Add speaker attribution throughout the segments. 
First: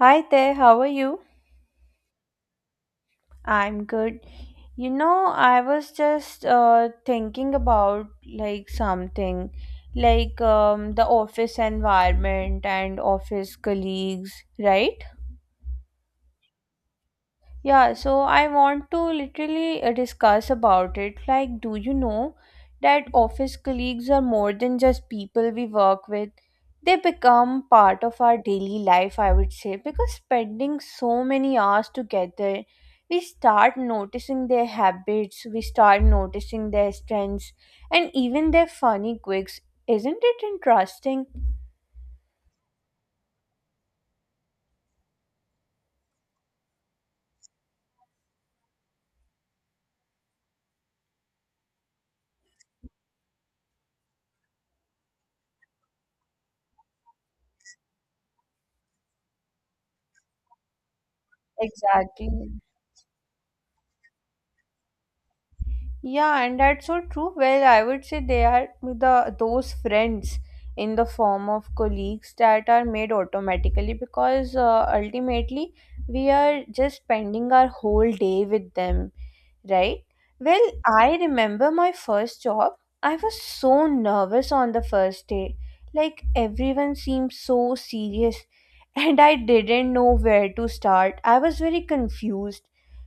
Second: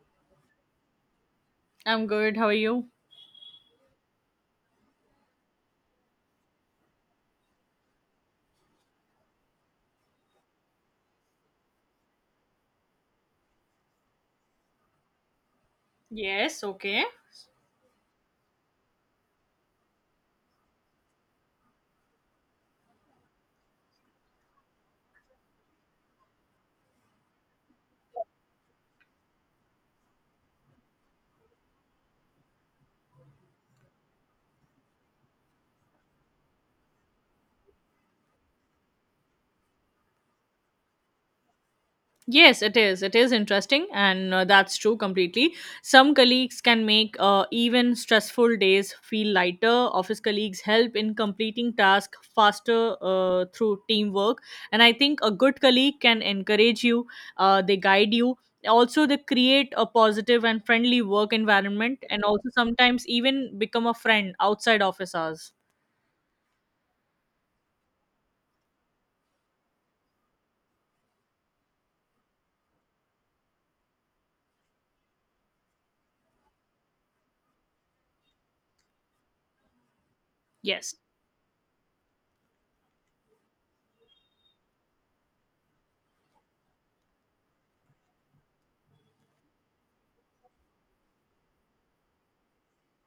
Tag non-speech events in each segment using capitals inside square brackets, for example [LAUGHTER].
Speaker 1: Hi there, how are you?
Speaker 2: I'm good. How are you?
Speaker 1: I'm good. You know, I was just thinking about like something like the office environment and office colleagues, right?
Speaker 2: Yes, okay.
Speaker 1: Yeah, so I want to literally discuss about it. Like, do you know that office colleagues are more than just people we work with? They become part of our daily life, I would say, because spending so many hours together, we start noticing their habits, we start noticing their strengths, and even their funny quirks. Isn't it interesting?
Speaker 2: Yes, it is. It is interesting, and that's true completely. Some colleagues can make even stressful days feel lighter. Office colleagues help in completing tasks faster through teamwork, and I think a good colleague can encourage you. They guide you. Also, they create a positive and friendly work environment, and
Speaker 1: Exactly.
Speaker 2: also sometimes even become a friend outside office hours.
Speaker 1: Yeah, and that's so true. Well, I would say they are the those friends in the form of colleagues that are made automatically because ultimately we are just spending our whole day with them, right? Well,
Speaker 2: Yes.
Speaker 1: I remember my first job. I was so nervous on the first day. Like everyone seemed so serious, [LAUGHS] and I didn't know where to start. I was very confused.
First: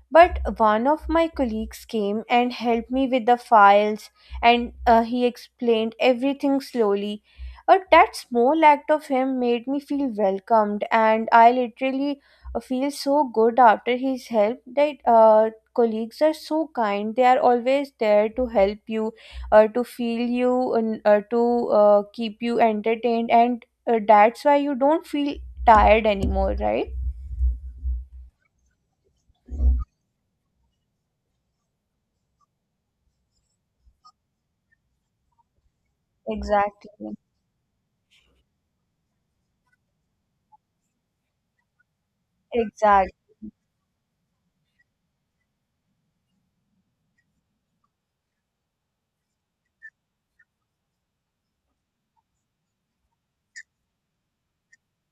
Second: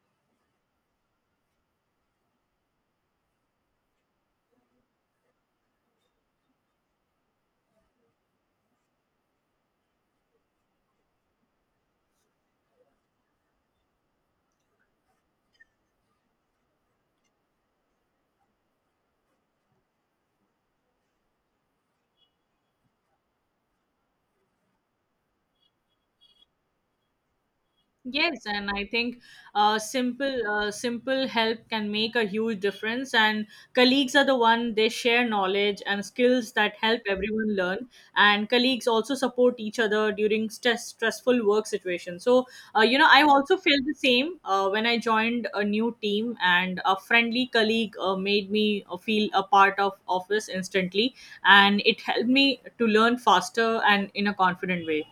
Speaker 1: But one of my colleagues came and helped me with the files, and he explained everything slowly. That small act of him made me feel welcomed, and I literally feel so good after his help that colleagues are so kind, they are always there to help you, to feel you, and to keep you entertained, and that's why you don't feel tired anymore, right?
Speaker 2: Yes, and I think simple help can make a huge difference. And colleagues are the one they share knowledge and skills that help
Speaker 1: Exactly.
Speaker 2: everyone learn. And colleagues also support each other during stressful work situations. So you know,
Speaker 1: Exactly.
Speaker 2: I also felt the same when I joined a new team, and a friendly colleague made me feel a part of office instantly, and it helped me to learn faster and in a confident way.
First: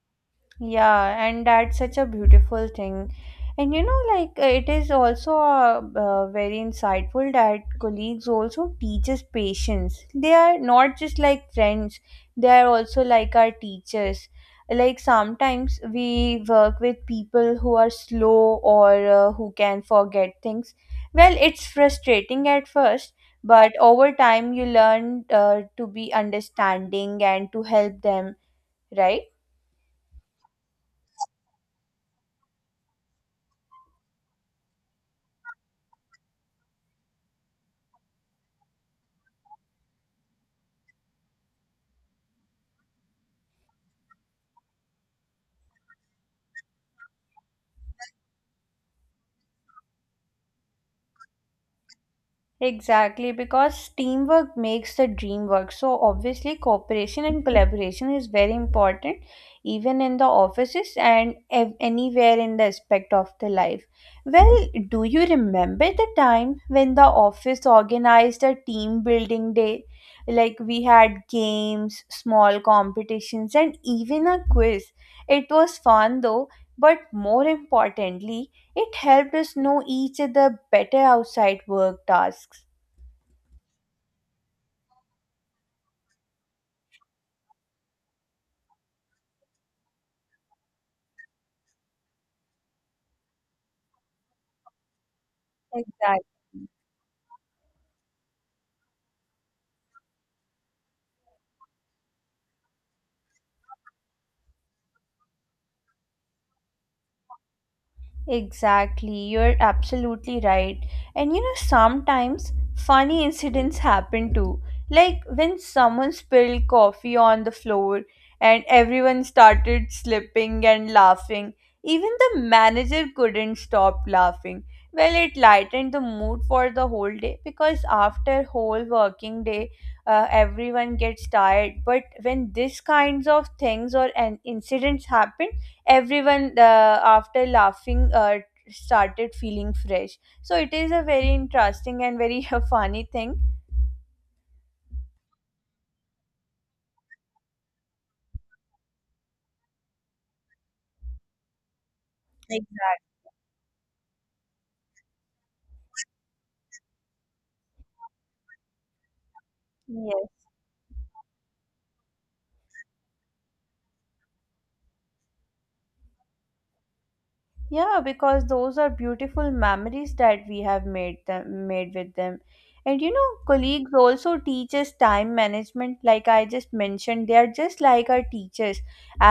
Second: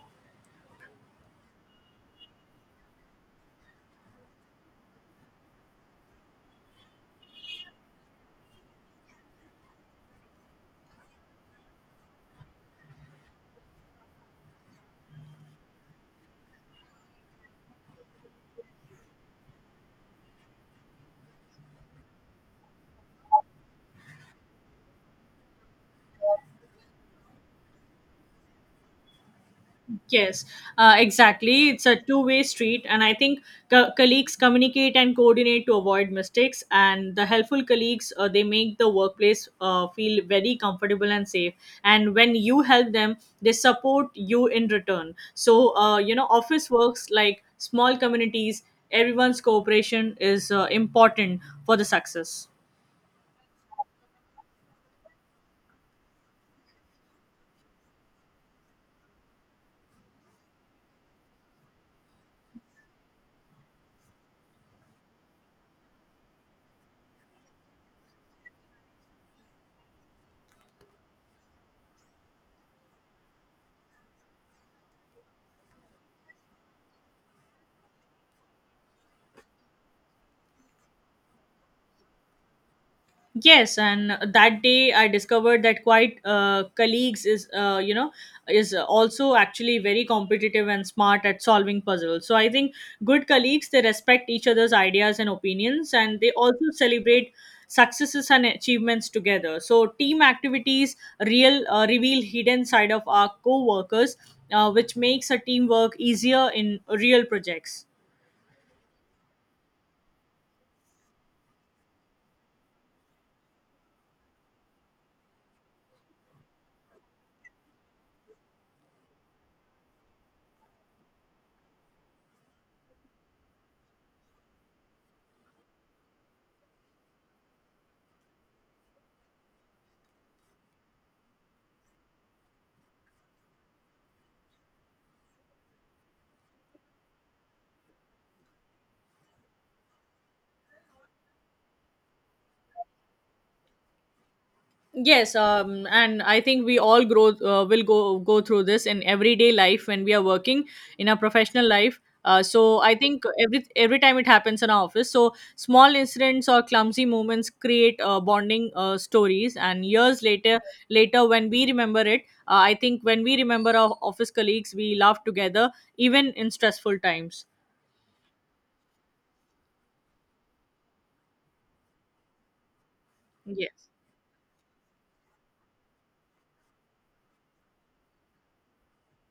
Speaker 1: Yeah, and that's such a beautiful thing. And you know, like it is also very insightful that colleagues also teaches patience. They are not just like friends; they are also like our teachers. Like sometimes we work with people who are slow, or who can forget things. Well, it's frustrating at first, but over time you learn to be understanding and to help them, right?
Speaker 2: Yes, exactly. It's a two-way street, and I think colleagues communicate and coordinate to avoid mistakes. And the helpful colleagues, they make the workplace feel very comfortable and safe. And when you help them, they support you in return. So, you know, office works like small communities, everyone's cooperation is important for the success.
Speaker 1: Exactly, because teamwork makes the dream work. So, obviously, cooperation and collaboration is very important, even in the offices and anywhere in the aspect of the life. Well, do you remember the time when the office organized a team building day? Like, we had games, small competitions, and even a quiz. It was fun though, but more importantly, it helped us know each other better outside work tasks.
Speaker 2: Yes, and that day I discovered that quite colleagues is is also actually very competitive and smart at solving puzzles. So I think good colleagues they respect each other's ideas and opinions, and
Speaker 1: Exactly.
Speaker 2: they also celebrate successes and achievements together. So team activities real reveal hidden side of our co-workers, which makes a teamwork easier in real projects.
Speaker 1: Exactly, you're absolutely right. And you know, sometimes funny incidents happen too. Like when someone spilled coffee on the floor and everyone started slipping and laughing. Even the manager couldn't stop laughing. Well, it lightened the mood for the whole day because after whole working day, everyone gets tired. But when these kinds of things or an incidents happen, everyone, after laughing, started feeling fresh, so it is a very interesting and very [LAUGHS] funny thing.
Speaker 2: Yes, and I think we all grow will go through this in everyday life when we are working in our professional life. So I
Speaker 1: Exactly.
Speaker 2: think every time it happens in our office, so small incidents or clumsy moments create bonding stories, and years
Speaker 1: Yes.
Speaker 2: later, later when we remember it, I think when we remember our office colleagues, we laugh together even in stressful times.
Speaker 1: Yeah, because those are beautiful memories that we have made with them. And you know,
Speaker 2: Yes.
Speaker 1: colleagues also teach us time management, like I just mentioned. They are just like our teachers.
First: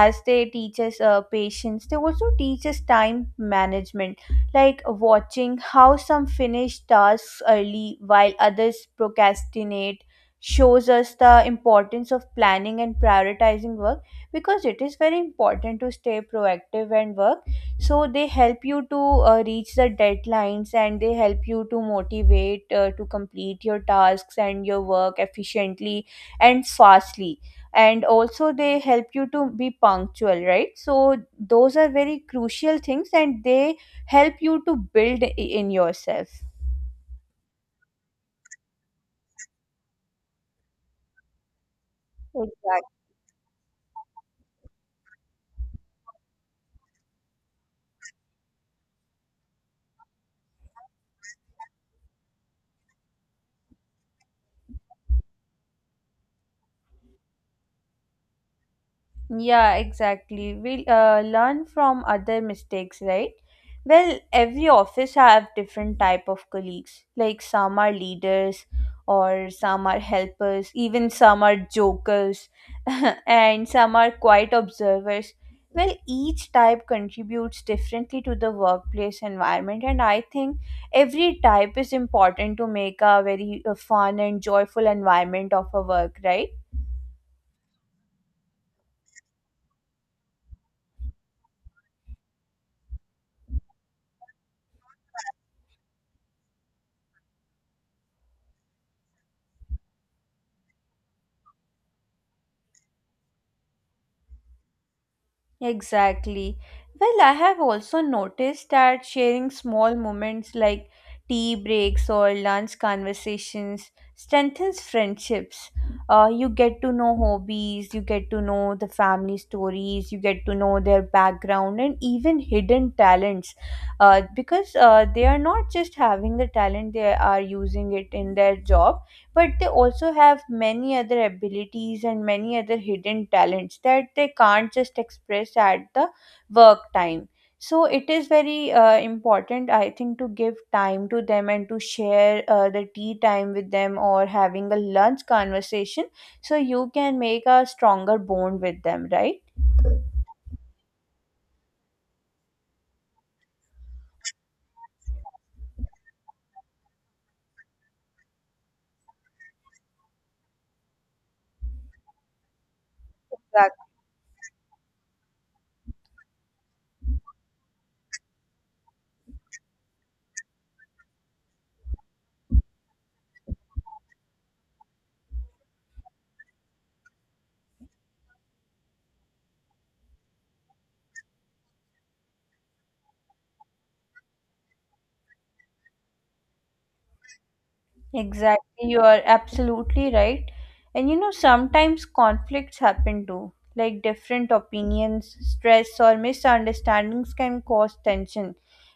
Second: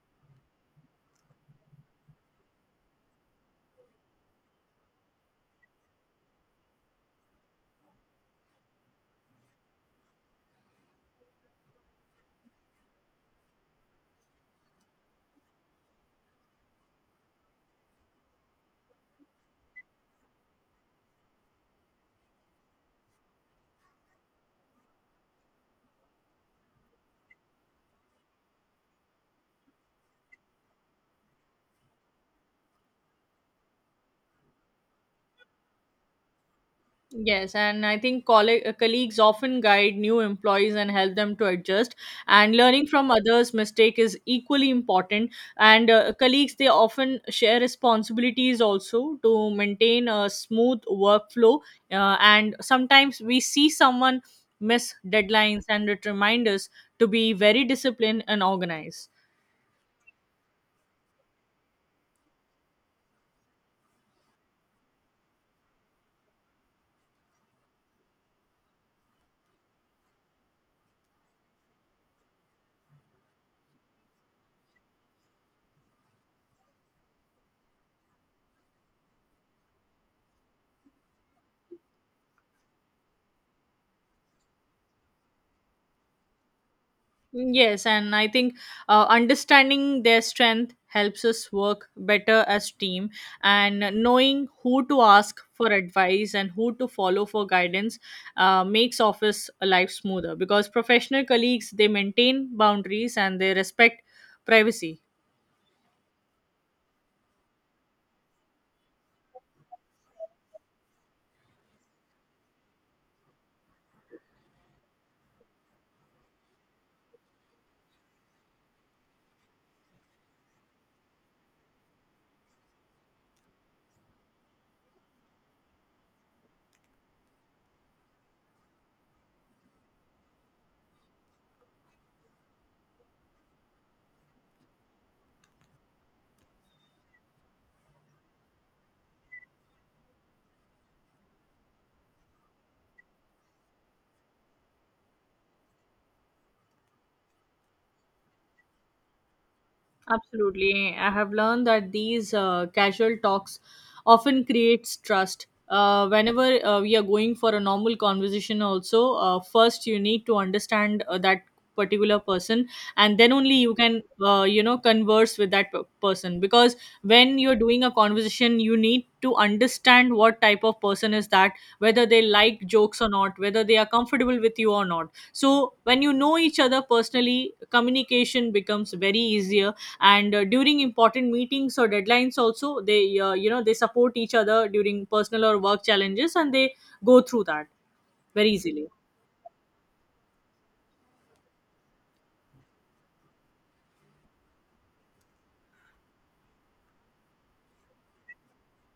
Speaker 1: As they teach us patience, they also teach us time management, like watching how some finish tasks early while others procrastinate shows us the importance of planning and prioritizing work, because it is very important to stay proactive and work. So they help you to reach the deadlines, and they help you to motivate to complete your tasks and your work efficiently and fastly. And also they help you to be punctual, right? So those are very crucial things, and they help you to build in yourself.
Speaker 2: Yes, and I think colleagues often guide new employees and help them to adjust. And learning
Speaker 1: Exactly.
Speaker 2: from others' mistake is equally important. And colleagues they often share responsibilities also to maintain a smooth workflow. And sometimes we see someone miss deadlines, and it reminds us to be very disciplined and organized.
Speaker 1: Yeah, exactly. We learn from other mistakes, right? Well, every office have different type of colleagues. Like some are leaders, or some are helpers, even some are jokers, [LAUGHS] and some are quiet observers. Well, each type contributes differently to the workplace environment, and I think every type is important to make a very fun and joyful environment of a work, right?
Speaker 2: Yes, and I think understanding their strength helps us work better as team, and knowing who to ask for advice and who to follow for guidance makes office life smoother, because professional colleagues they maintain boundaries and they respect privacy.
Speaker 1: Exactly. Well, I have also noticed that sharing small moments like tea breaks or lunch conversations strengthens friendships. You get to know hobbies, you get to know the family stories, you get to know their background and even hidden talents. Because They are not just having the talent, they are using it in their job, but they also have many other abilities and many other hidden talents that they can't just express at the work time. So it is very important, I think, to give time to them and to share the tea time with them or having a lunch conversation, so you can make a stronger bond with them, right?
Speaker 2: Absolutely. I have learned that these casual talks often creates trust. Whenever we are going for a normal conversation also, first you need to understand that particular person, and then only you can converse with that person, because when you're doing a conversation you need to understand what type of person is that, whether they like jokes or not, whether they are comfortable with you or not. So when you know each other personally, communication becomes very easier. And during important meetings or deadlines also they they support each other during personal or work challenges, and they go through that very easily.
Speaker 1: Exactly, you are absolutely right. And you know, sometimes conflicts happen too, like different opinions, stress, or misunderstandings can cause tension.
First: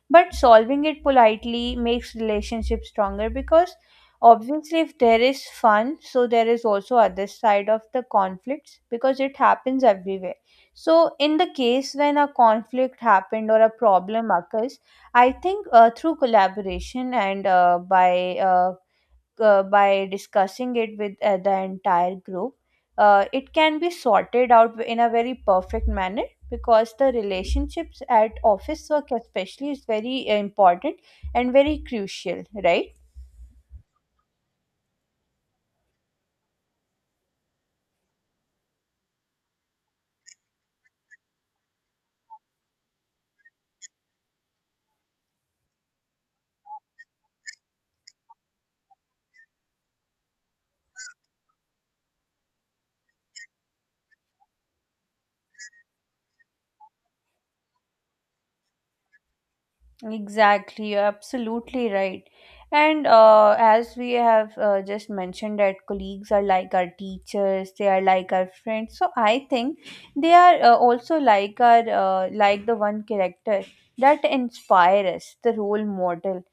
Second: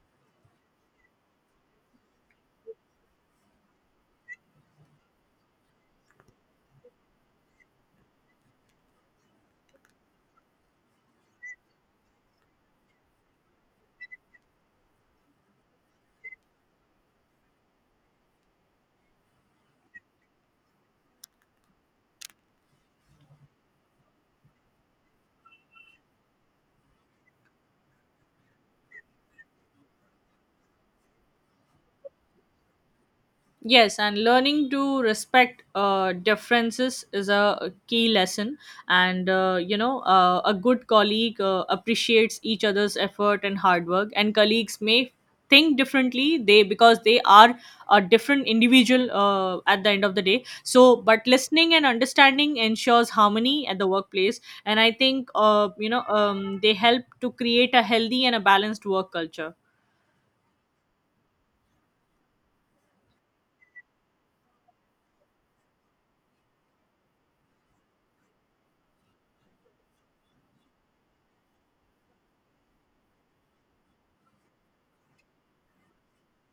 Speaker 1: But solving it politely makes relationships stronger, because obviously, if there is fun, so there is also other side of the conflicts, because it happens everywhere. So, in the case when a conflict happened or a problem occurs, I think through collaboration and by discussing it with the entire group, it can be sorted out in a very perfect manner, because the relationships at office work especially is very important and very crucial, right?
Speaker 2: Yes, and learning to respect differences is a key lesson. And, a good colleague appreciates each other's effort and hard work. And colleagues may think differently they because they are a different individual at the end of the day. So but listening and understanding ensures harmony at the workplace, and I think they help to create a healthy and a balanced work culture.
Speaker 1: Exactly, you're absolutely right. And as we have just mentioned, that colleagues are like our teachers, they are like our friends. So I think they are also like our like the one character that inspire us, the role model.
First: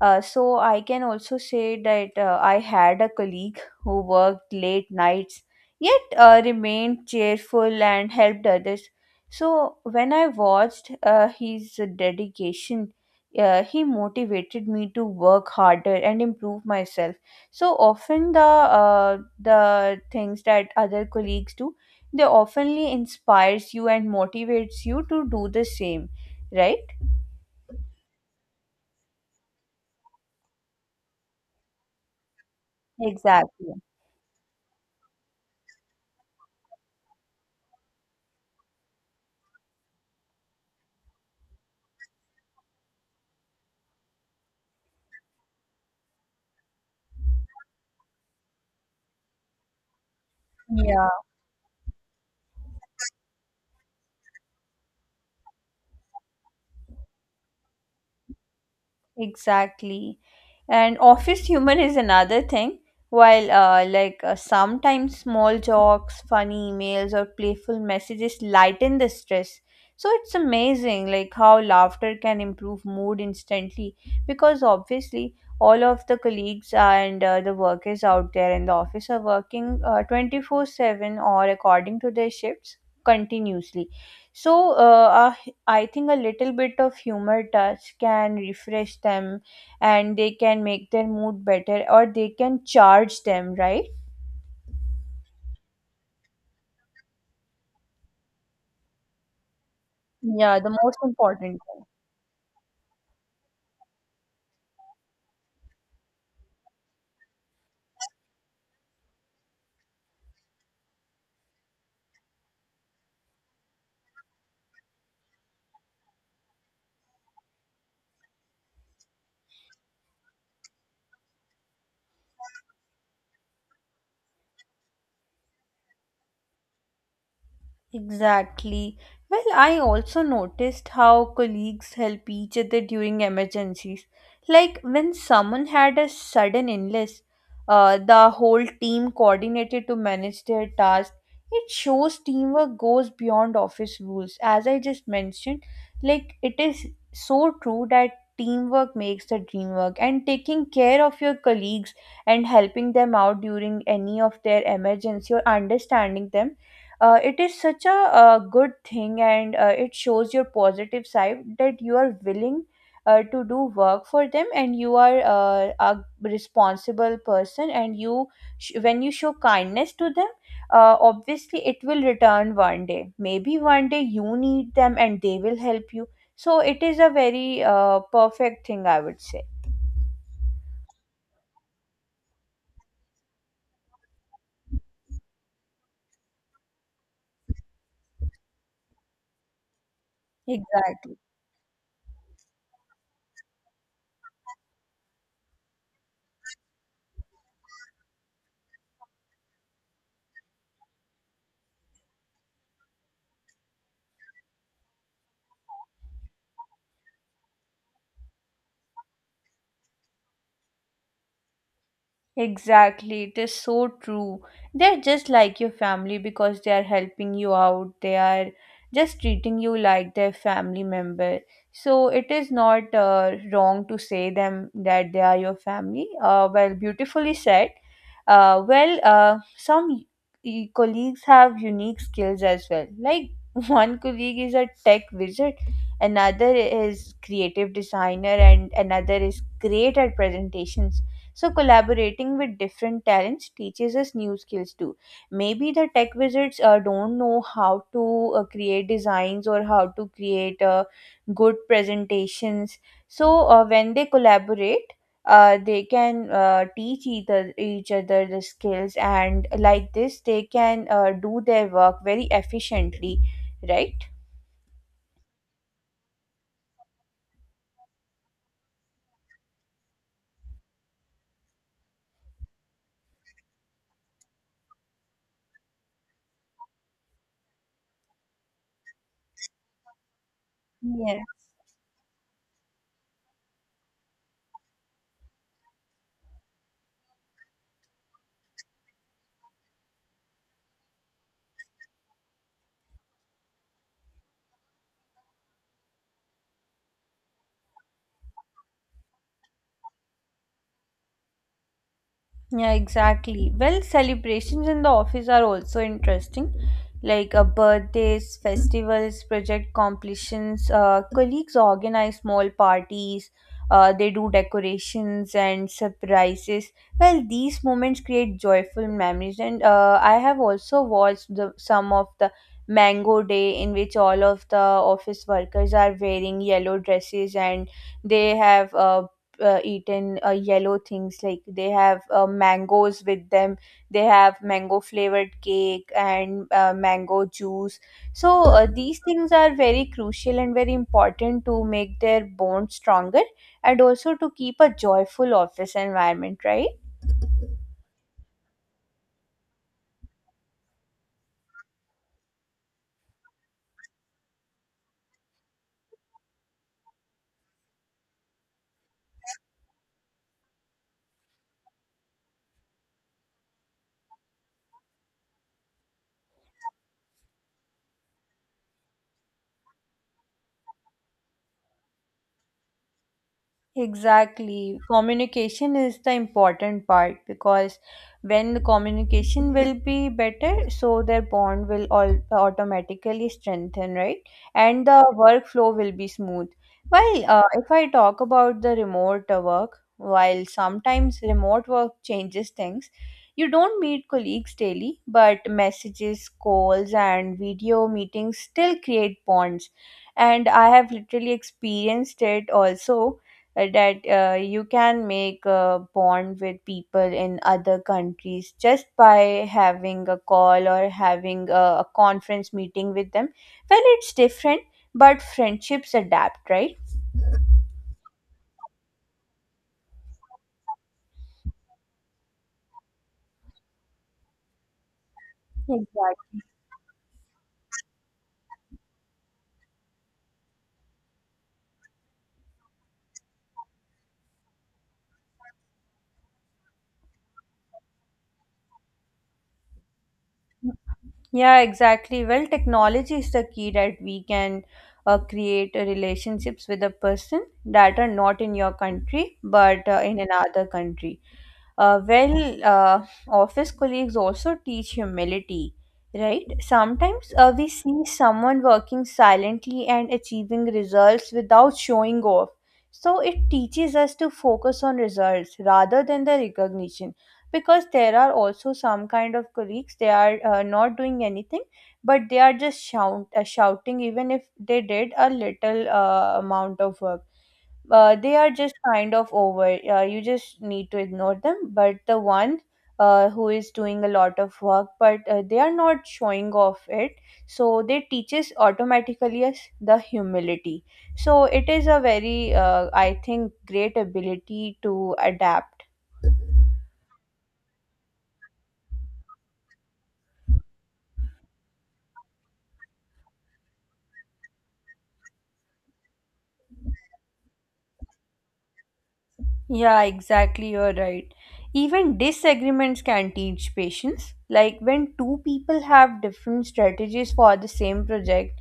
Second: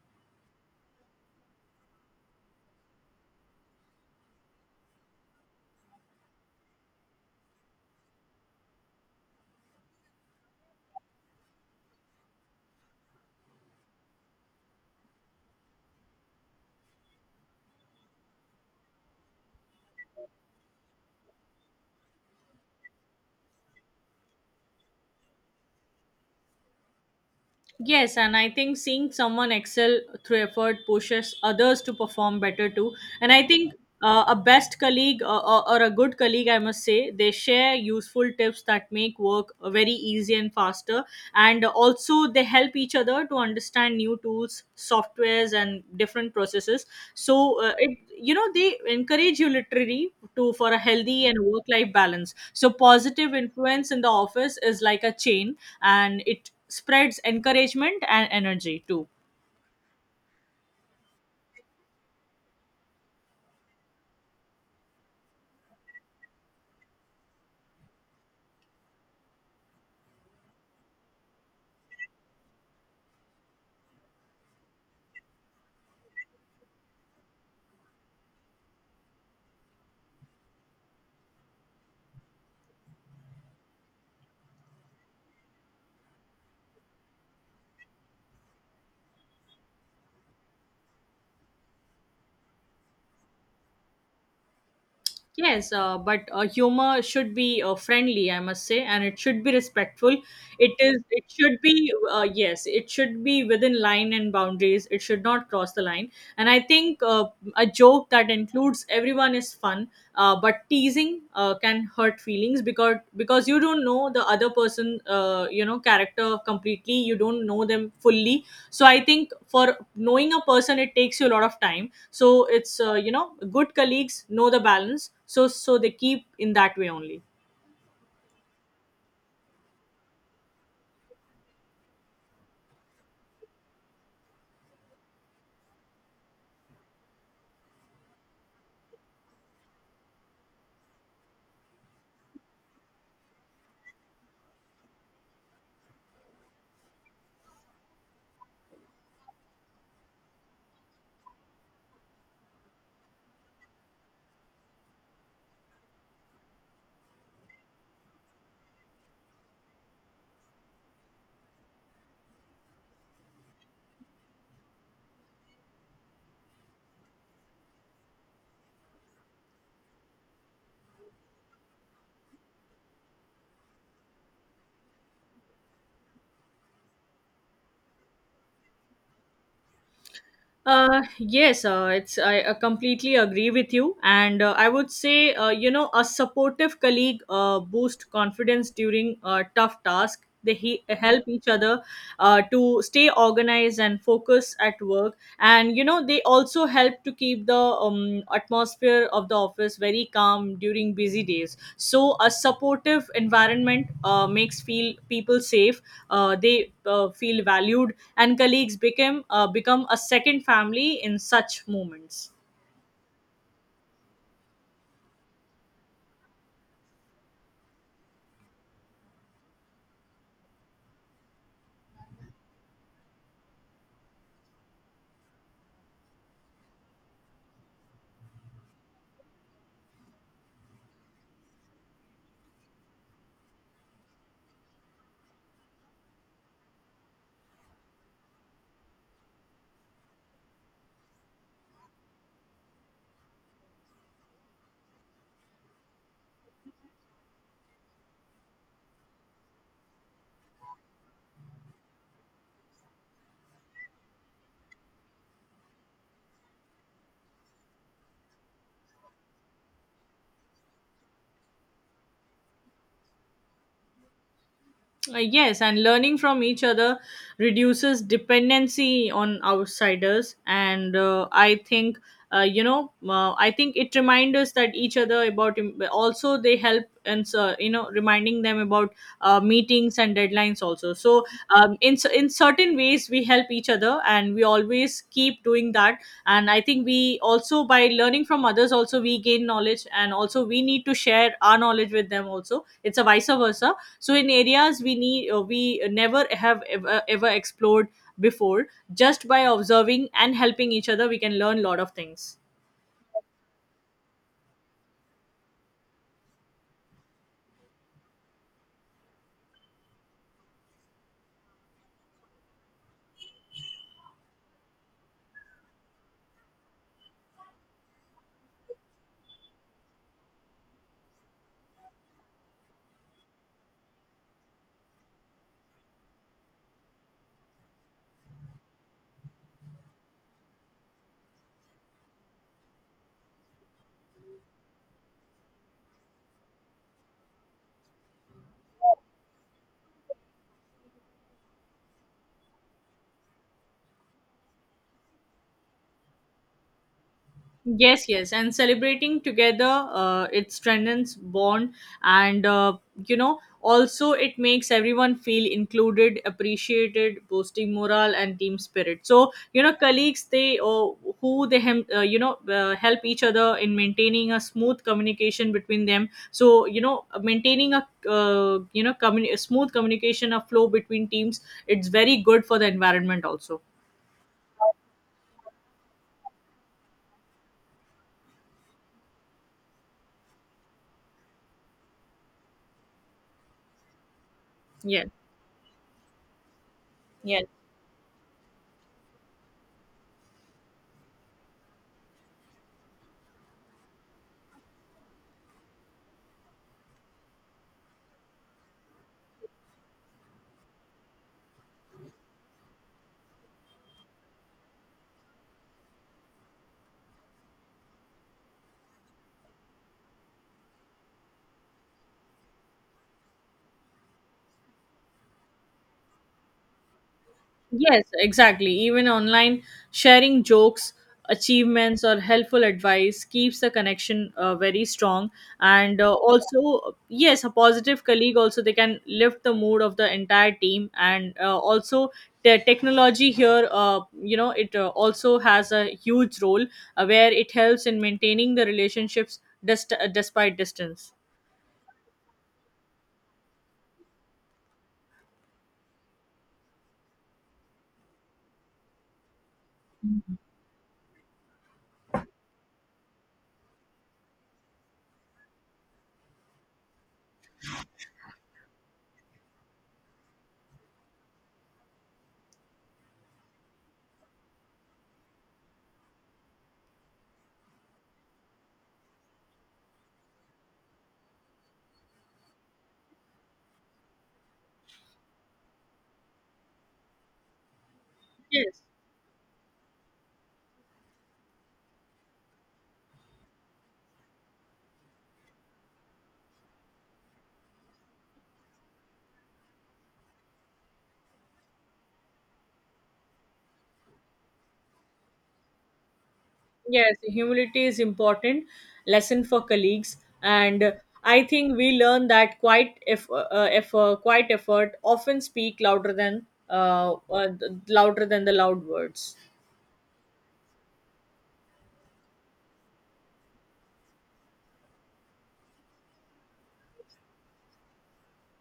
Speaker 1: So I can also say that I had a colleague who worked late nights, yet remained cheerful and helped others. So when I watched his dedication, he motivated me to work harder and improve myself. So often the things that other colleagues do, they oftenly inspires you and motivates you to do the same, right?
Speaker 2: Yes, and I think seeing someone excel through effort pushes others to perform better too. And I
Speaker 1: Exactly.
Speaker 2: think a best colleague or a good colleague, I must say, they share useful tips that make work very easy and faster. And also, they help each other to understand new tools, softwares, and different processes. So it, you know, they encourage you literally to for a
Speaker 1: Yeah.
Speaker 2: healthy and work life balance. So positive influence in the office is like a chain, and it spreads encouragement and energy too.
Speaker 1: Exactly. And office humor is another thing. While, sometimes small jokes, funny emails, or playful messages lighten the stress. So it's amazing, like, how laughter can improve mood instantly. Because obviously, all of the colleagues and the workers out there in the office are working 24/7 or according to their shifts continuously. So, a I think a little bit of humor touch can refresh them, and they can make their mood better, or they can charge them, right?
Speaker 2: Yes, but humor should be friendly, I must say, and it should be respectful.
Speaker 1: Yeah, the
Speaker 2: It is.
Speaker 1: most
Speaker 2: It
Speaker 1: important
Speaker 2: should
Speaker 1: thing.
Speaker 2: be. Yes, it should be within line and boundaries. It should not cross the line. And I think a joke that includes everyone is fun. But teasing can hurt feelings, because you don't know the other person, character completely. You don't know them fully. So I think for knowing a person, it takes you a lot of time. So it's good colleagues know the balance, so they keep in that way only.
Speaker 1: Exactly. Well, I also noticed how colleagues help each other during emergencies. Like when someone had a sudden illness, the whole team coordinated to manage their task. It shows teamwork goes beyond office rules. As I just mentioned, like it is so true that teamwork makes the dream work, and taking care of your colleagues and helping them out during any of their emergency or understanding them, it is such a good thing, and it shows your positive side that you are willing to do work for them, and you are a responsible person, and when you show kindness to them, obviously it will return one day, maybe one day you need them and they will help you. So it is a very perfect thing, I would say.
Speaker 2: Yes, it's I completely agree with you, and I would say you know, a supportive colleague boost confidence during tough task. They
Speaker 1: Exactly.
Speaker 2: help each other to stay organized and focus at work, and you know they also help to keep the atmosphere of the office very calm during busy days. So a supportive environment makes feel people safe. They feel valued, and colleagues became become a second family in such moments.
Speaker 1: Exactly, it is so true. They're just like your family because they are helping you out. They are just treating you like their family member. So it is not wrong to say them that they are your family. Well, beautifully said. Some colleagues have unique skills as well. Like [LAUGHS] one colleague is a tech wizard, another is creative designer, and another is great at presentations. So, collaborating with different talents teaches us new skills too. Maybe the tech wizards don't know how to create designs or how to create good presentations. So, when they collaborate, they can teach each other the skills, and like this, they can do their work very efficiently, right?
Speaker 2: Yes, and learning from each other reduces dependency on outsiders. And I think, I think it reminds us that each other about, also, they help, and, you know, reminding them about meetings and deadlines also.
Speaker 1: Yeah.
Speaker 2: So, in, in certain ways, we help each other and we always keep doing that. And I think we also, by learning from others, also, we gain knowledge, and also we need to share our knowledge with them also. It's a vice versa. So in areas we need we never have ever explored before, just by observing and helping each other we can learn a lot of things.
Speaker 1: Yeah, exactly. Well, celebrations in the office are also interesting, like birthdays, festivals, project completions. Colleagues organize small parties, they do decorations and surprises. Well, these moments create joyful memories, and I have also watched some of the Mango Day in which all of the office workers are wearing yellow dresses, and they have eaten yellow things, like they have mangoes with them, they have mango flavored cake and mango juice. So these things are very crucial and very important to make their bond stronger, and also to keep a joyful office environment, right?
Speaker 2: Yes, yes, and celebrating together, it strengthens bond, and also it makes everyone feel included, appreciated, boosting morale and team spirit. So you know, colleagues, they or who they hem, help each other in maintaining a smooth communication between them. So you know, maintaining a a smooth communication, a flow between teams, it's very good for the environment also.
Speaker 1: Exactly. Communication is the important part because when the communication will be better, so their bond will all automatically strengthen, right? And the
Speaker 2: Yes.
Speaker 1: workflow will be smooth. While
Speaker 2: Yes.
Speaker 1: if I talk about the remote work, while sometimes remote work changes things, you don't meet colleagues daily, but messages, calls, and video meetings still create bonds. And I have literally experienced it also that you can make a bond with people in other countries just by having a call or having a conference meeting with them. Well, it's different, but friendships adapt, right?
Speaker 2: Yes, exactly. Even online, sharing jokes, achievements, or helpful advice keeps the connection very strong. And
Speaker 1: Exactly.
Speaker 2: also, yes, a positive colleague also they can lift the mood of the entire team. And also, the technology here, it also has a huge role where it helps in maintaining the relationships despite distance.
Speaker 1: Yeah, exactly. Well, technology is the key that we can create relationships with a person that are not in your country but in another country. Uh, well, uh, Office colleagues also teach humility, right? Sometimes we see someone working silently and achieving results without showing off. So it teaches us to focus on results rather than the recognition. Because there are also some kind of colleagues, they are not doing anything, but they are just shouting even if they did a little amount of work they are just
Speaker 2: Yes.
Speaker 1: kind of over. You just need to ignore them. But the one who is doing a lot of work, but they are not showing off it, so they teaches automatically us the humility. So it is a very, I think, great ability to adapt.
Speaker 2: Yes, humility is important lesson for colleagues, and I think we learn that quite if quite effort often speak louder than louder than the loud words.
Speaker 1: Yeah, exactly. You're right. Even disagreements can teach patience. Like when two people have different strategies for the same project,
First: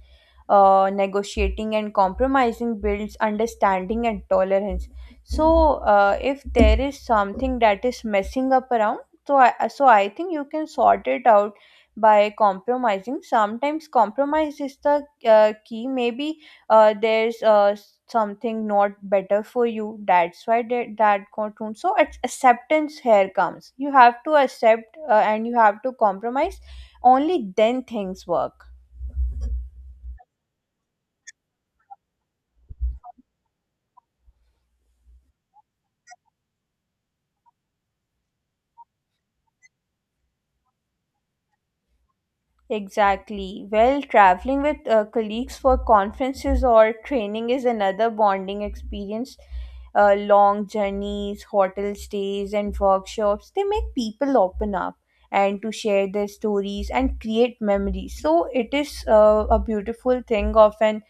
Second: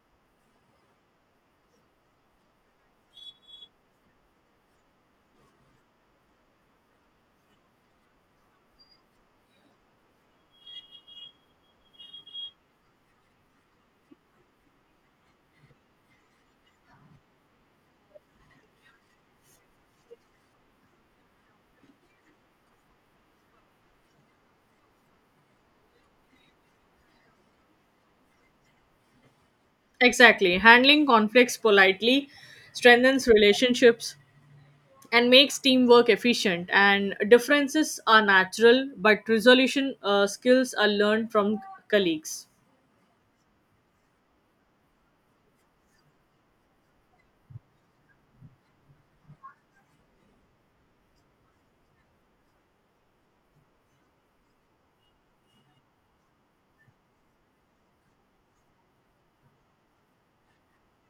Speaker 1: negotiating and compromising builds understanding and tolerance. So, if there is something that is messing up around, so I think you can sort it out by compromising. Sometimes compromise is the key. Maybe there's something not better for you, that's why they, that cartoon, so it's acceptance here comes, you have to accept and you have to compromise, only then things work.
Speaker 2: Exactly, handling conflicts politely strengthens relationships and makes teamwork efficient. And differences are natural, but resolution skills are learned from colleagues.
Speaker 1: Exactly. Well, traveling with colleagues for conferences or training is another bonding experience. Long journeys, hotel stays, and workshops, they make people open up and to share their stories and create memories. So it is a beautiful thing of an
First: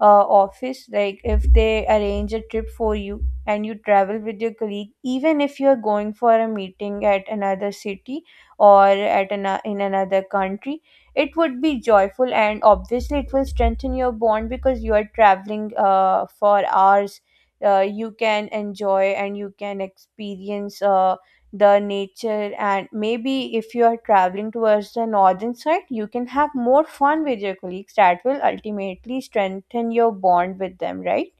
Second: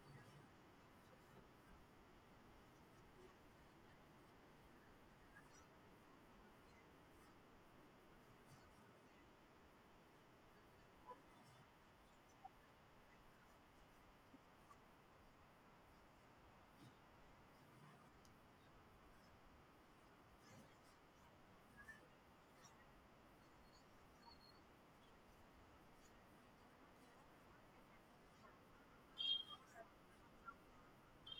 Speaker 1: office. Like if they arrange a trip for you and you travel with your colleague, even if you're going for a meeting at another city or at in another country, it would be joyful and obviously it will strengthen your bond because you are traveling for hours. You can enjoy and you can experience the nature, and maybe if you are traveling towards the northern side you can have more fun with your colleagues that will ultimately strengthen your bond with them, right?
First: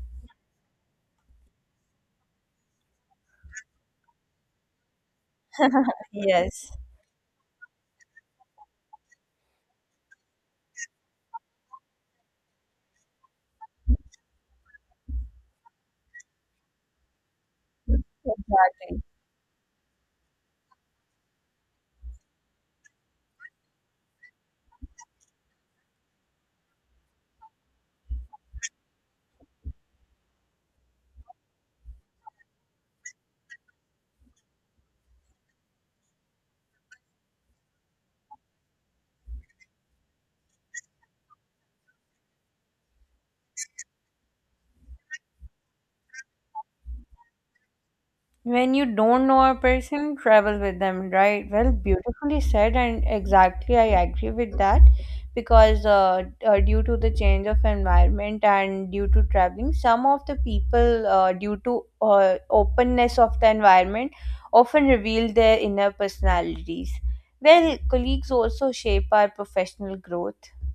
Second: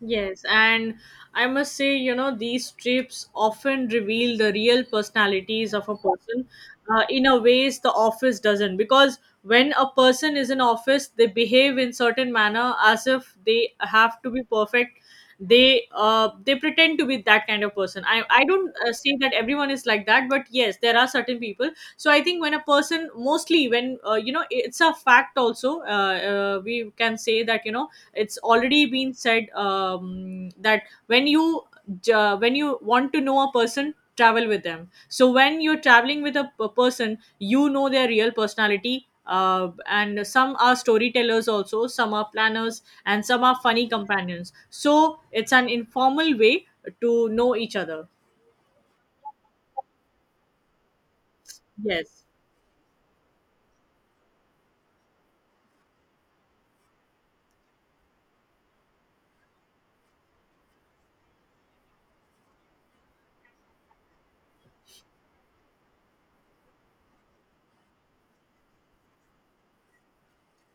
Speaker 2: Yes, and I must say, you know, these trips often reveal the real personalities of a person
Speaker 1: Yes,
Speaker 2: in a ways the office doesn't. Because when a person is in office, they behave in certain manner as if they have to be perfect. They pretend to be that kind of person. I don't
Speaker 1: exactly.
Speaker 2: say that everyone is like that, but yes, there are certain people. So I think when a person, mostly when you know, it's a fact also. We can say that you know it's already been said that when you when you want to know a person, travel with them. So when you're traveling with a person you know their real personality. And some are storytellers also, some are planners, and some are funny companions. So it's an informal way to know each other.
Speaker 1: When you don't know a person, travel with them, right? Well,
Speaker 2: Yes.
Speaker 1: beautifully said, and exactly I agree with that because due to the change of environment and due to traveling, some of the people, due to openness of the environment, often reveal their inner personalities. Well, colleagues also shape our professional growth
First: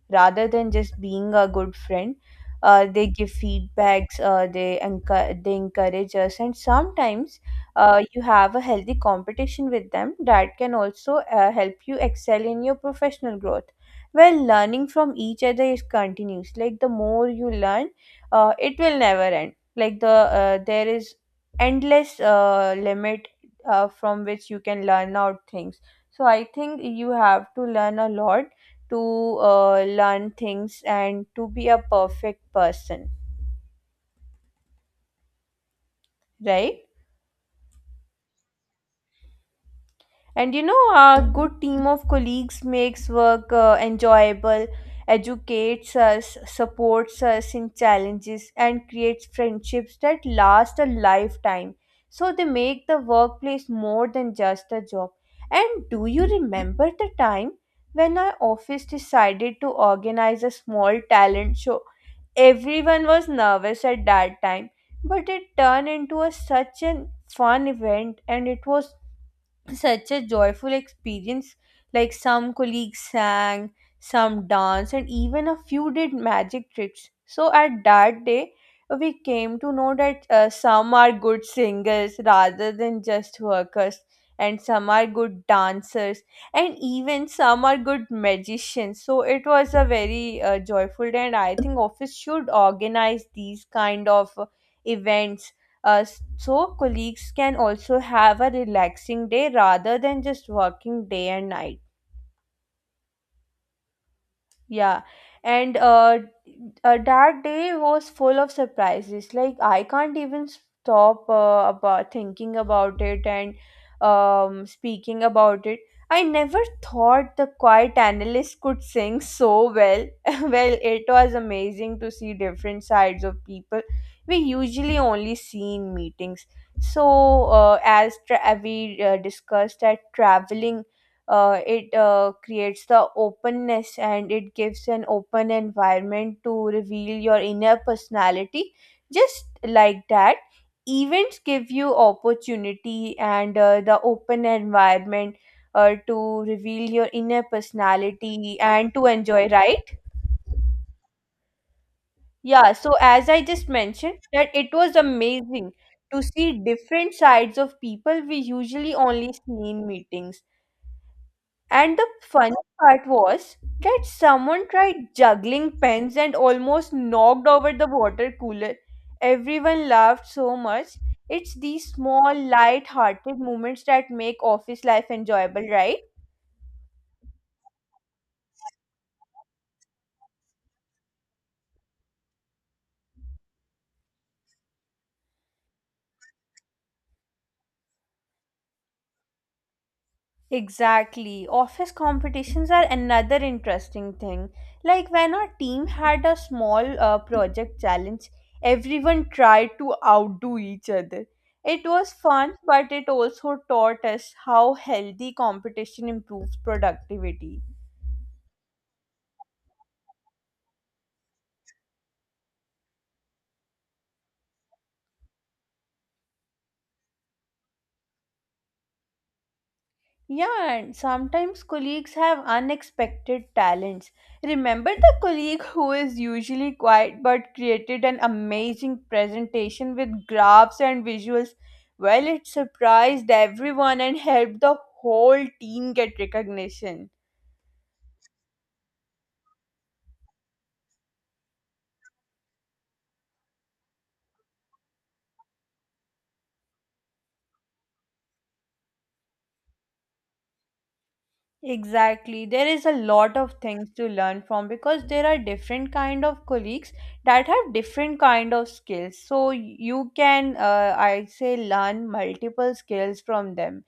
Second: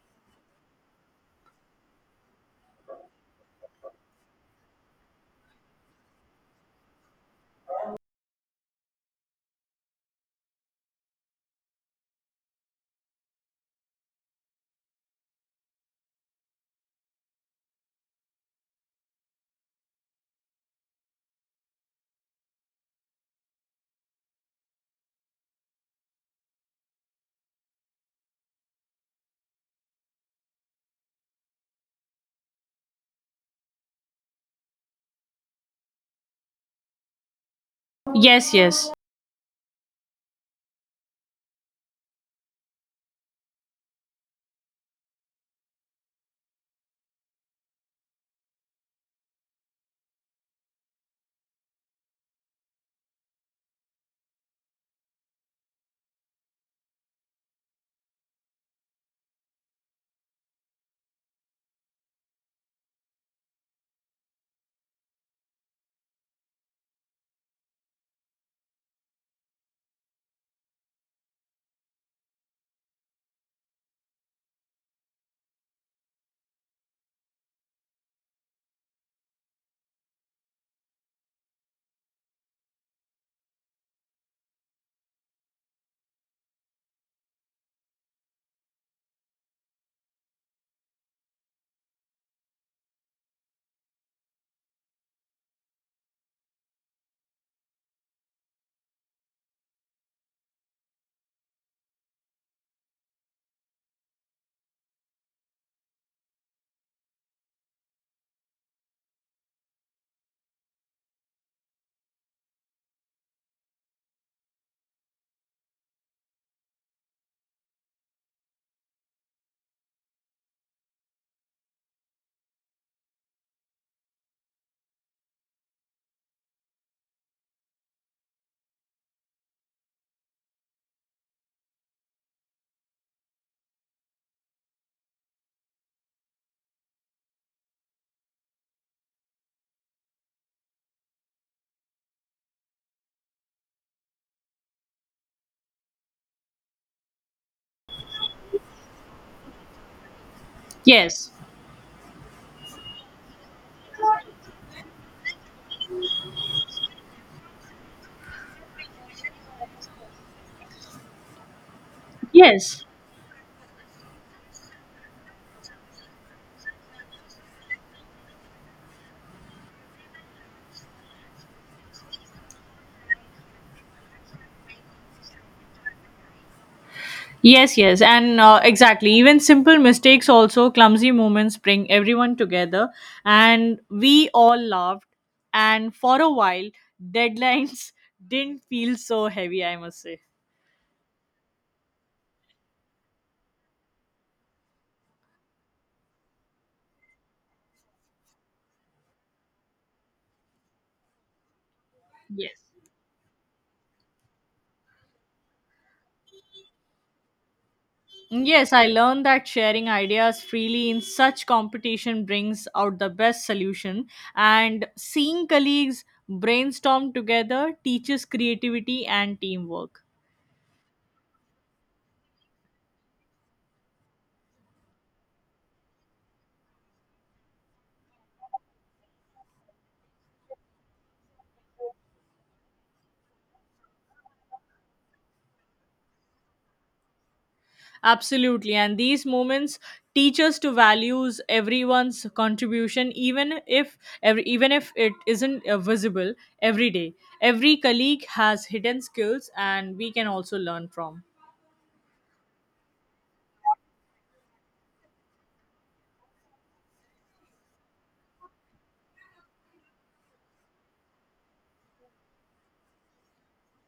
Speaker 1: rather than just being a good friend. They give feedbacks, they encourage us, and sometimes you have a healthy competition with them that can also help you excel in your professional growth. Well, learning from each other is continuous. Like the more you learn, it will never end. There is endless limit from which you can learn out things. So I think you have to learn a lot to learn things and to be a perfect person, right?
Speaker 2: Yes. Yes.
Speaker 1: And you know, a good team of colleagues makes work enjoyable, educates us, supports us in challenges, and creates friendships that last a lifetime. So they make the workplace more than just a job. And do you remember the time when our office decided to organize a small talent show? Everyone was nervous at that time, but it turned into such a fun event, and it was such a joyful experience. Like some colleagues sang, some danced, and even a few did magic tricks. So at that day, we came to know that some are good singers rather than just workers, and some are good dancers, and even some are good magicians. So it was a very joyful day, and I think office should organize these kind of events so colleagues can also have a relaxing day rather than just working day and night. Yeah, and that day was full of surprises. Like I can't even stop about thinking about it and speaking about it. I never thought the quiet analyst could sing so well. [LAUGHS] Well, it was amazing to see different sides of people we usually only see in meetings. So, we discussed that traveling, it creates the openness and it gives an open environment to reveal your inner personality. Just like that, events give you opportunity and the open environment to reveal your inner personality and to enjoy, right?
Speaker 2: Yes.
Speaker 1: Yeah, so as I just mentioned, that it was amazing to see different sides of people we usually only see in meetings. And the funny
Speaker 2: Yes.
Speaker 1: part was that someone tried juggling pens and almost knocked over the water cooler. Everyone laughed so much. It's these small, light hearted moments that make office life enjoyable, right?
Speaker 2: Yes, yes, and exactly. Even simple mistakes, also clumsy moments, bring everyone together, and we all laughed. And for a while, deadlines [LAUGHS] didn't feel so heavy. I must say.
Speaker 1: Exactly. Office competitions are another interesting thing. Like when our team had a small project challenge, everyone tried to outdo each other. It was fun,
Speaker 2: Yes.
Speaker 1: but it also taught us how healthy competition improves productivity.
Speaker 2: Yes, I learned that sharing ideas freely in such competition brings out the best solution, and seeing colleagues brainstorm together teaches creativity and teamwork.
Speaker 1: Yeah, and sometimes colleagues have unexpected talents. Remember the colleague [LAUGHS] who is usually quiet but created an amazing presentation with graphs and visuals? Well, it surprised everyone and helped the whole team get recognition.
Speaker 2: Absolutely. And these moments teach us to values everyone's contribution, even if it isn't visible every day. Every colleague has hidden skills, and we can also learn from.
Speaker 1: Exactly. There is a lot of things to learn from because there are different kind of colleagues that have different kind of skills. So you can, I say, learn multiple skills from them.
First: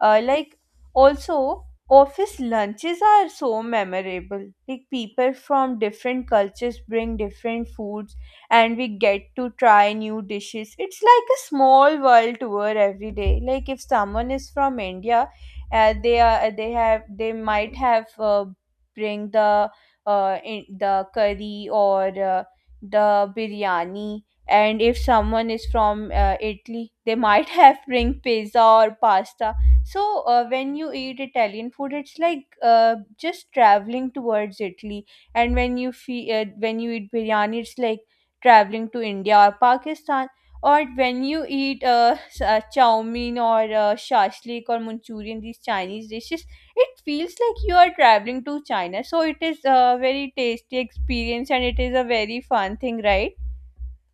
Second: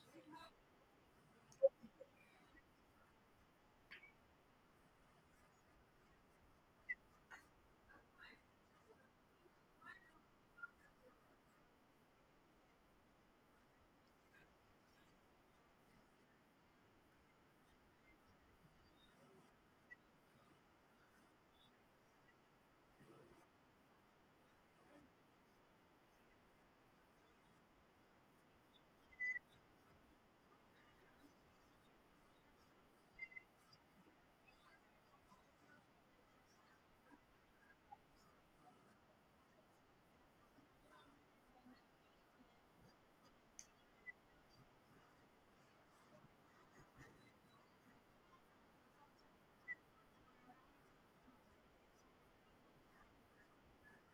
Speaker 1: Like also, office lunches are so memorable. Like people from different cultures bring different foods and we get to try new dishes. It's like a small world tour every day. Like if someone is from India, they might have bring the the curry or the biryani, and if someone is from italy they [LAUGHS] might have bring pizza or pasta. So when you eat Italian food, it's like just traveling towards Italy, and when when you eat biryani, it's like traveling to India or Pakistan. Or when you eat chow mein or shashlik or Manchurian, these Chinese dishes, it feels like you are traveling to China. So it is a very tasty experience, and it is a very fun thing, right?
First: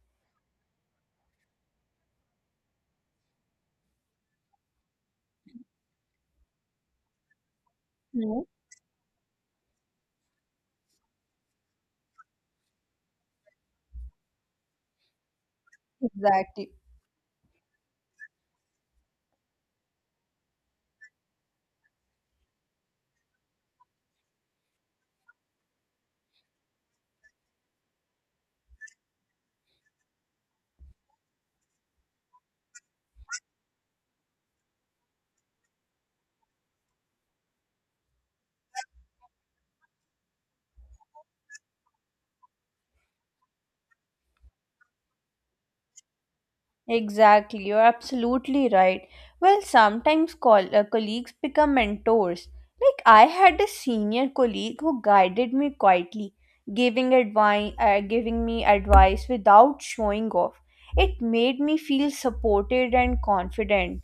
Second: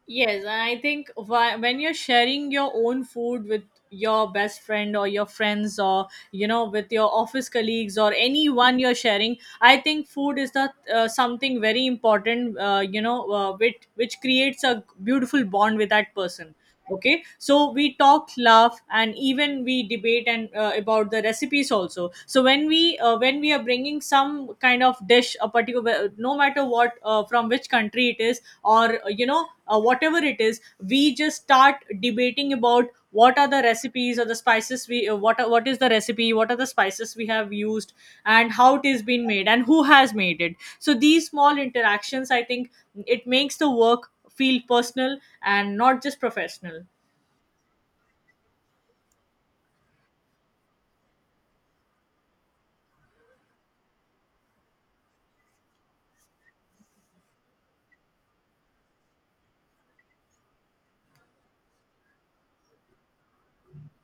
Speaker 2: Yes, and I think why, when you're sharing your own food with your best friend or your friends or with your office colleagues or
Speaker 1: Hmm.
Speaker 2: anyone you're sharing, I think food is the something very important, which creates a beautiful bond with that person.
Speaker 1: Exactly.
Speaker 2: Okay, so we talk, laugh, and even we debate and about the recipes also. So when we are bringing some kind of dish, a particular, no matter what, from which country it is, or whatever it is, we just start debating about what are the recipes or the spices we what is the recipe, what are the spices we have used, and how it is been made and who has made it. So these small interactions, I think, it makes the work feel personal and not just professional.
Speaker 1: Exactly, you're absolutely right. Well, sometimes colleagues become mentors. Like, I had a senior colleague who guided me quietly, giving advice, giving me advice without showing off. It made me feel supported and confident.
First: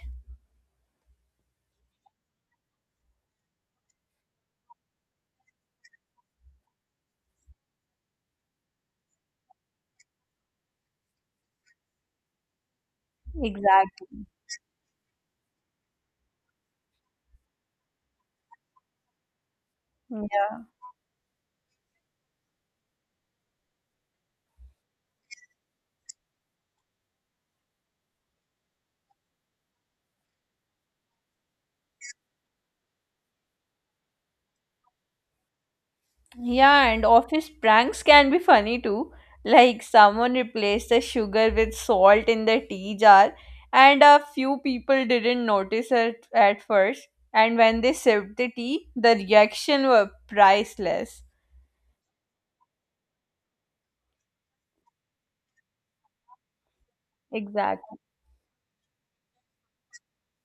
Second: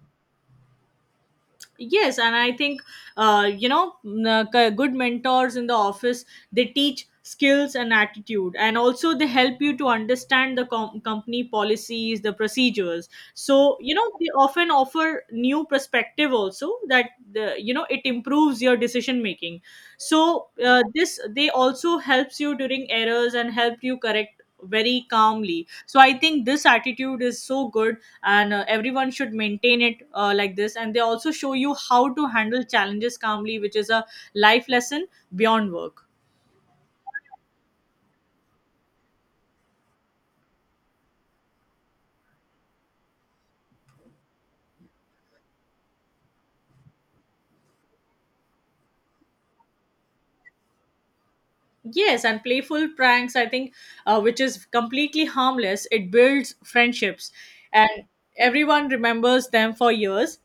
Speaker 2: Yes, and I think, good mentors in the office, they teach skills and attitude, and also they help you to understand the company policies, the procedures. So you know,
Speaker 1: Exactly.
Speaker 2: they often offer new perspective also, that the, you know it improves your decision making. So
Speaker 1: Yeah.
Speaker 2: this, they also helps you during errors and help you correct very calmly. So I think this attitude is so good, and everyone should maintain it like this. And they also show you how to handle challenges calmly, which is a life lesson beyond work.
Speaker 1: Yeah, and office pranks can be funny too. Like someone replaced the sugar with salt in the tea jar, and a few people didn't notice it at first. And when they sipped the tea, the reaction were priceless.
Speaker 2: Yes, and playful pranks, I think, which is completely harmless, it builds friendships,
Speaker 1: Exactly.
Speaker 2: and everyone remembers them for years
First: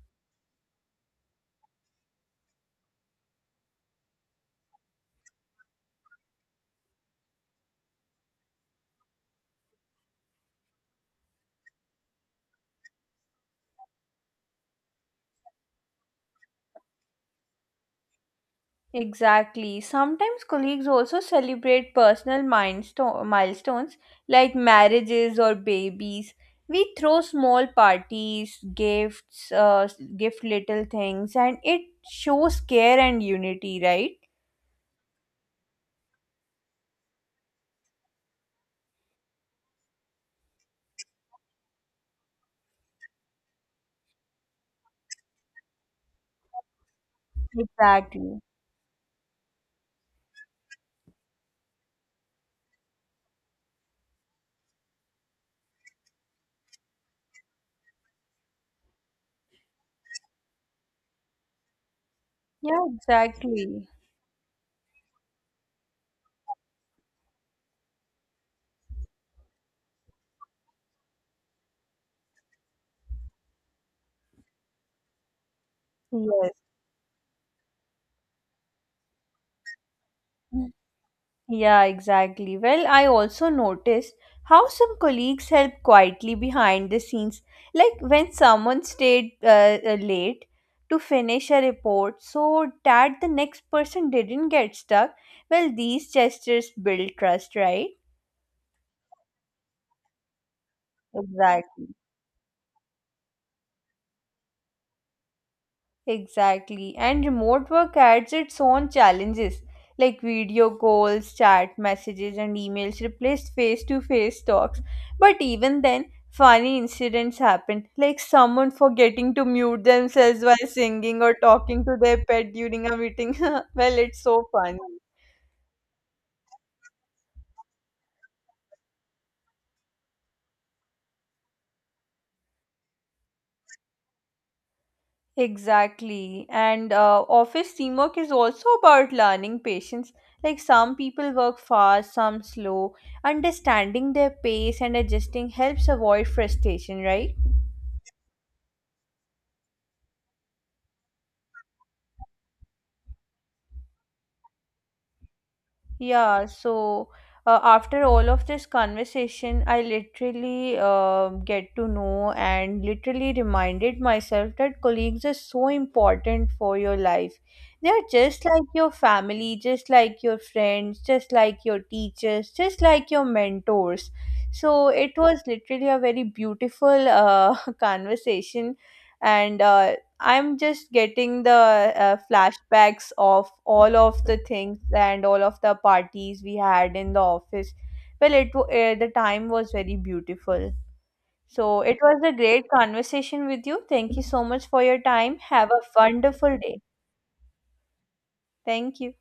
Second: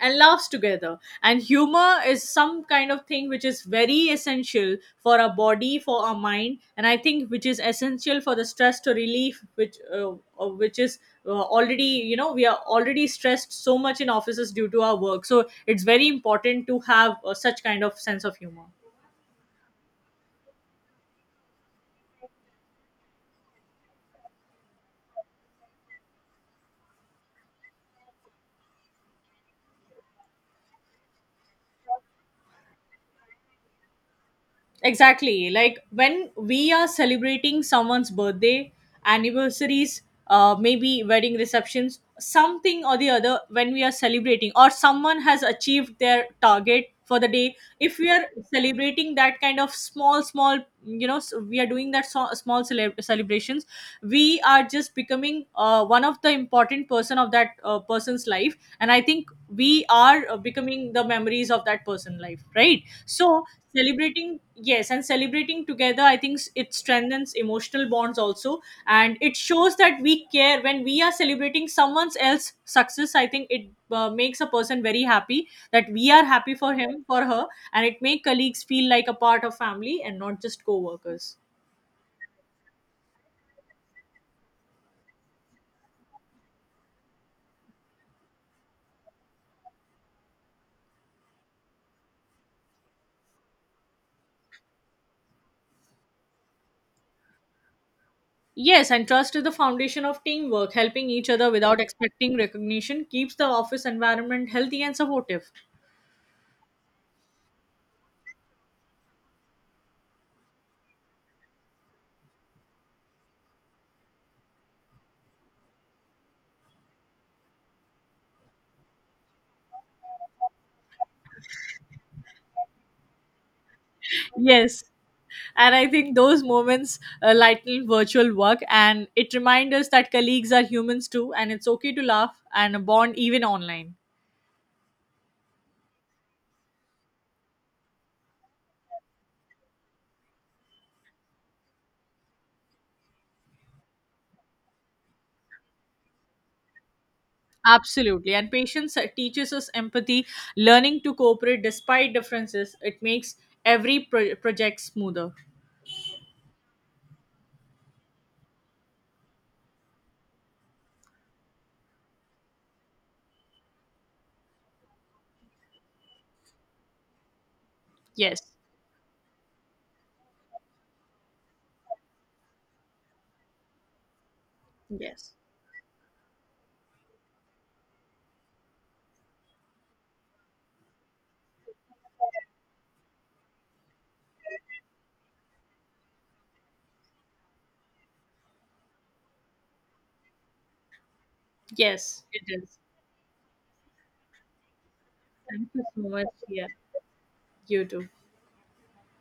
Speaker 2: and laughs together. And humor is some kind of thing which is very essential for our body, for our mind, and I think which is essential for the stress to relief, which is already, you know, we are already stressed so much in offices due to our work. So it's very important to have such kind of sense of humor.
Speaker 1: Exactly. Sometimes colleagues also celebrate personal milestones like marriages or babies. We throw small parties, gifts, gift little things, and it shows care and unity, right?
Speaker 2: Exactly. Like when we are celebrating someone's birthday, anniversaries, maybe wedding receptions, something or the other, when we are celebrating, or someone has achieved their target for the day, if we are
Speaker 1: Exactly.
Speaker 2: celebrating that kind of small, small, you know, s- we are doing that small celebrations, we are just becoming one of the important person of that person's life. And I think we are becoming the memories of that person life, right?
Speaker 1: Yeah,
Speaker 2: So
Speaker 1: exactly.
Speaker 2: celebrating, yes, and celebrating together, I think, it strengthens emotional bonds also, and it shows that we care. When we are celebrating someone else's success, I think it makes a person very happy, that we are
Speaker 1: Yes.
Speaker 2: happy for him, for her, and it make colleagues feel like a part of family and not just co-workers.
Speaker 1: Yeah, exactly. Well, I also noticed how some colleagues help quietly behind the scenes. Like when someone stayed late to finish a report so that the next person didn't get stuck. Well, these gestures build trust, right?
Speaker 2: Yes, and trust is the foundation of teamwork. Helping each other without
Speaker 1: Exactly.
Speaker 2: expecting recognition keeps the office environment healthy and supportive.
Speaker 1: Exactly. And remote work adds its own challenges like video calls, chat messages, and emails replaced face to face talks. But even then, funny incidents happen like someone forgetting to mute themselves while singing or talking to their pet during a meeting. [LAUGHS] Well, it's so funny.
Speaker 2: Yes. And I think those moments lighten virtual work, and it reminds us that colleagues are humans too, and it's okay to laugh and bond even online.
Speaker 1: Exactly. And office teamwork is also about learning patience. Like some people work fast, some slow. Understanding their pace and adjusting helps avoid frustration, right?
Speaker 2: Absolutely. And patience teaches us empathy, learning to cooperate despite differences. It makes every project smoother.
Speaker 1: Yeah, so after all of this conversation, I literally get to know and literally reminded myself that colleagues are so important for your life. They are
Speaker 2: Yes.
Speaker 1: just like your family, just like your friends, just like your teachers, just like your mentors. So it
Speaker 2: Yes.
Speaker 1: was literally a very beautiful [LAUGHS] conversation, and I'm just getting the flashbacks of all of the things and all of the parties we had in the office. Well, the time was very beautiful. So it was
Speaker 2: Yes,
Speaker 1: a
Speaker 2: it
Speaker 1: great
Speaker 2: is.
Speaker 1: conversation with you. Thank you so much for your time.
Speaker 2: Thank
Speaker 1: Have a
Speaker 2: you so much.
Speaker 1: wonderful
Speaker 2: Yeah,
Speaker 1: day.
Speaker 2: you too.
Speaker 1: Thank you.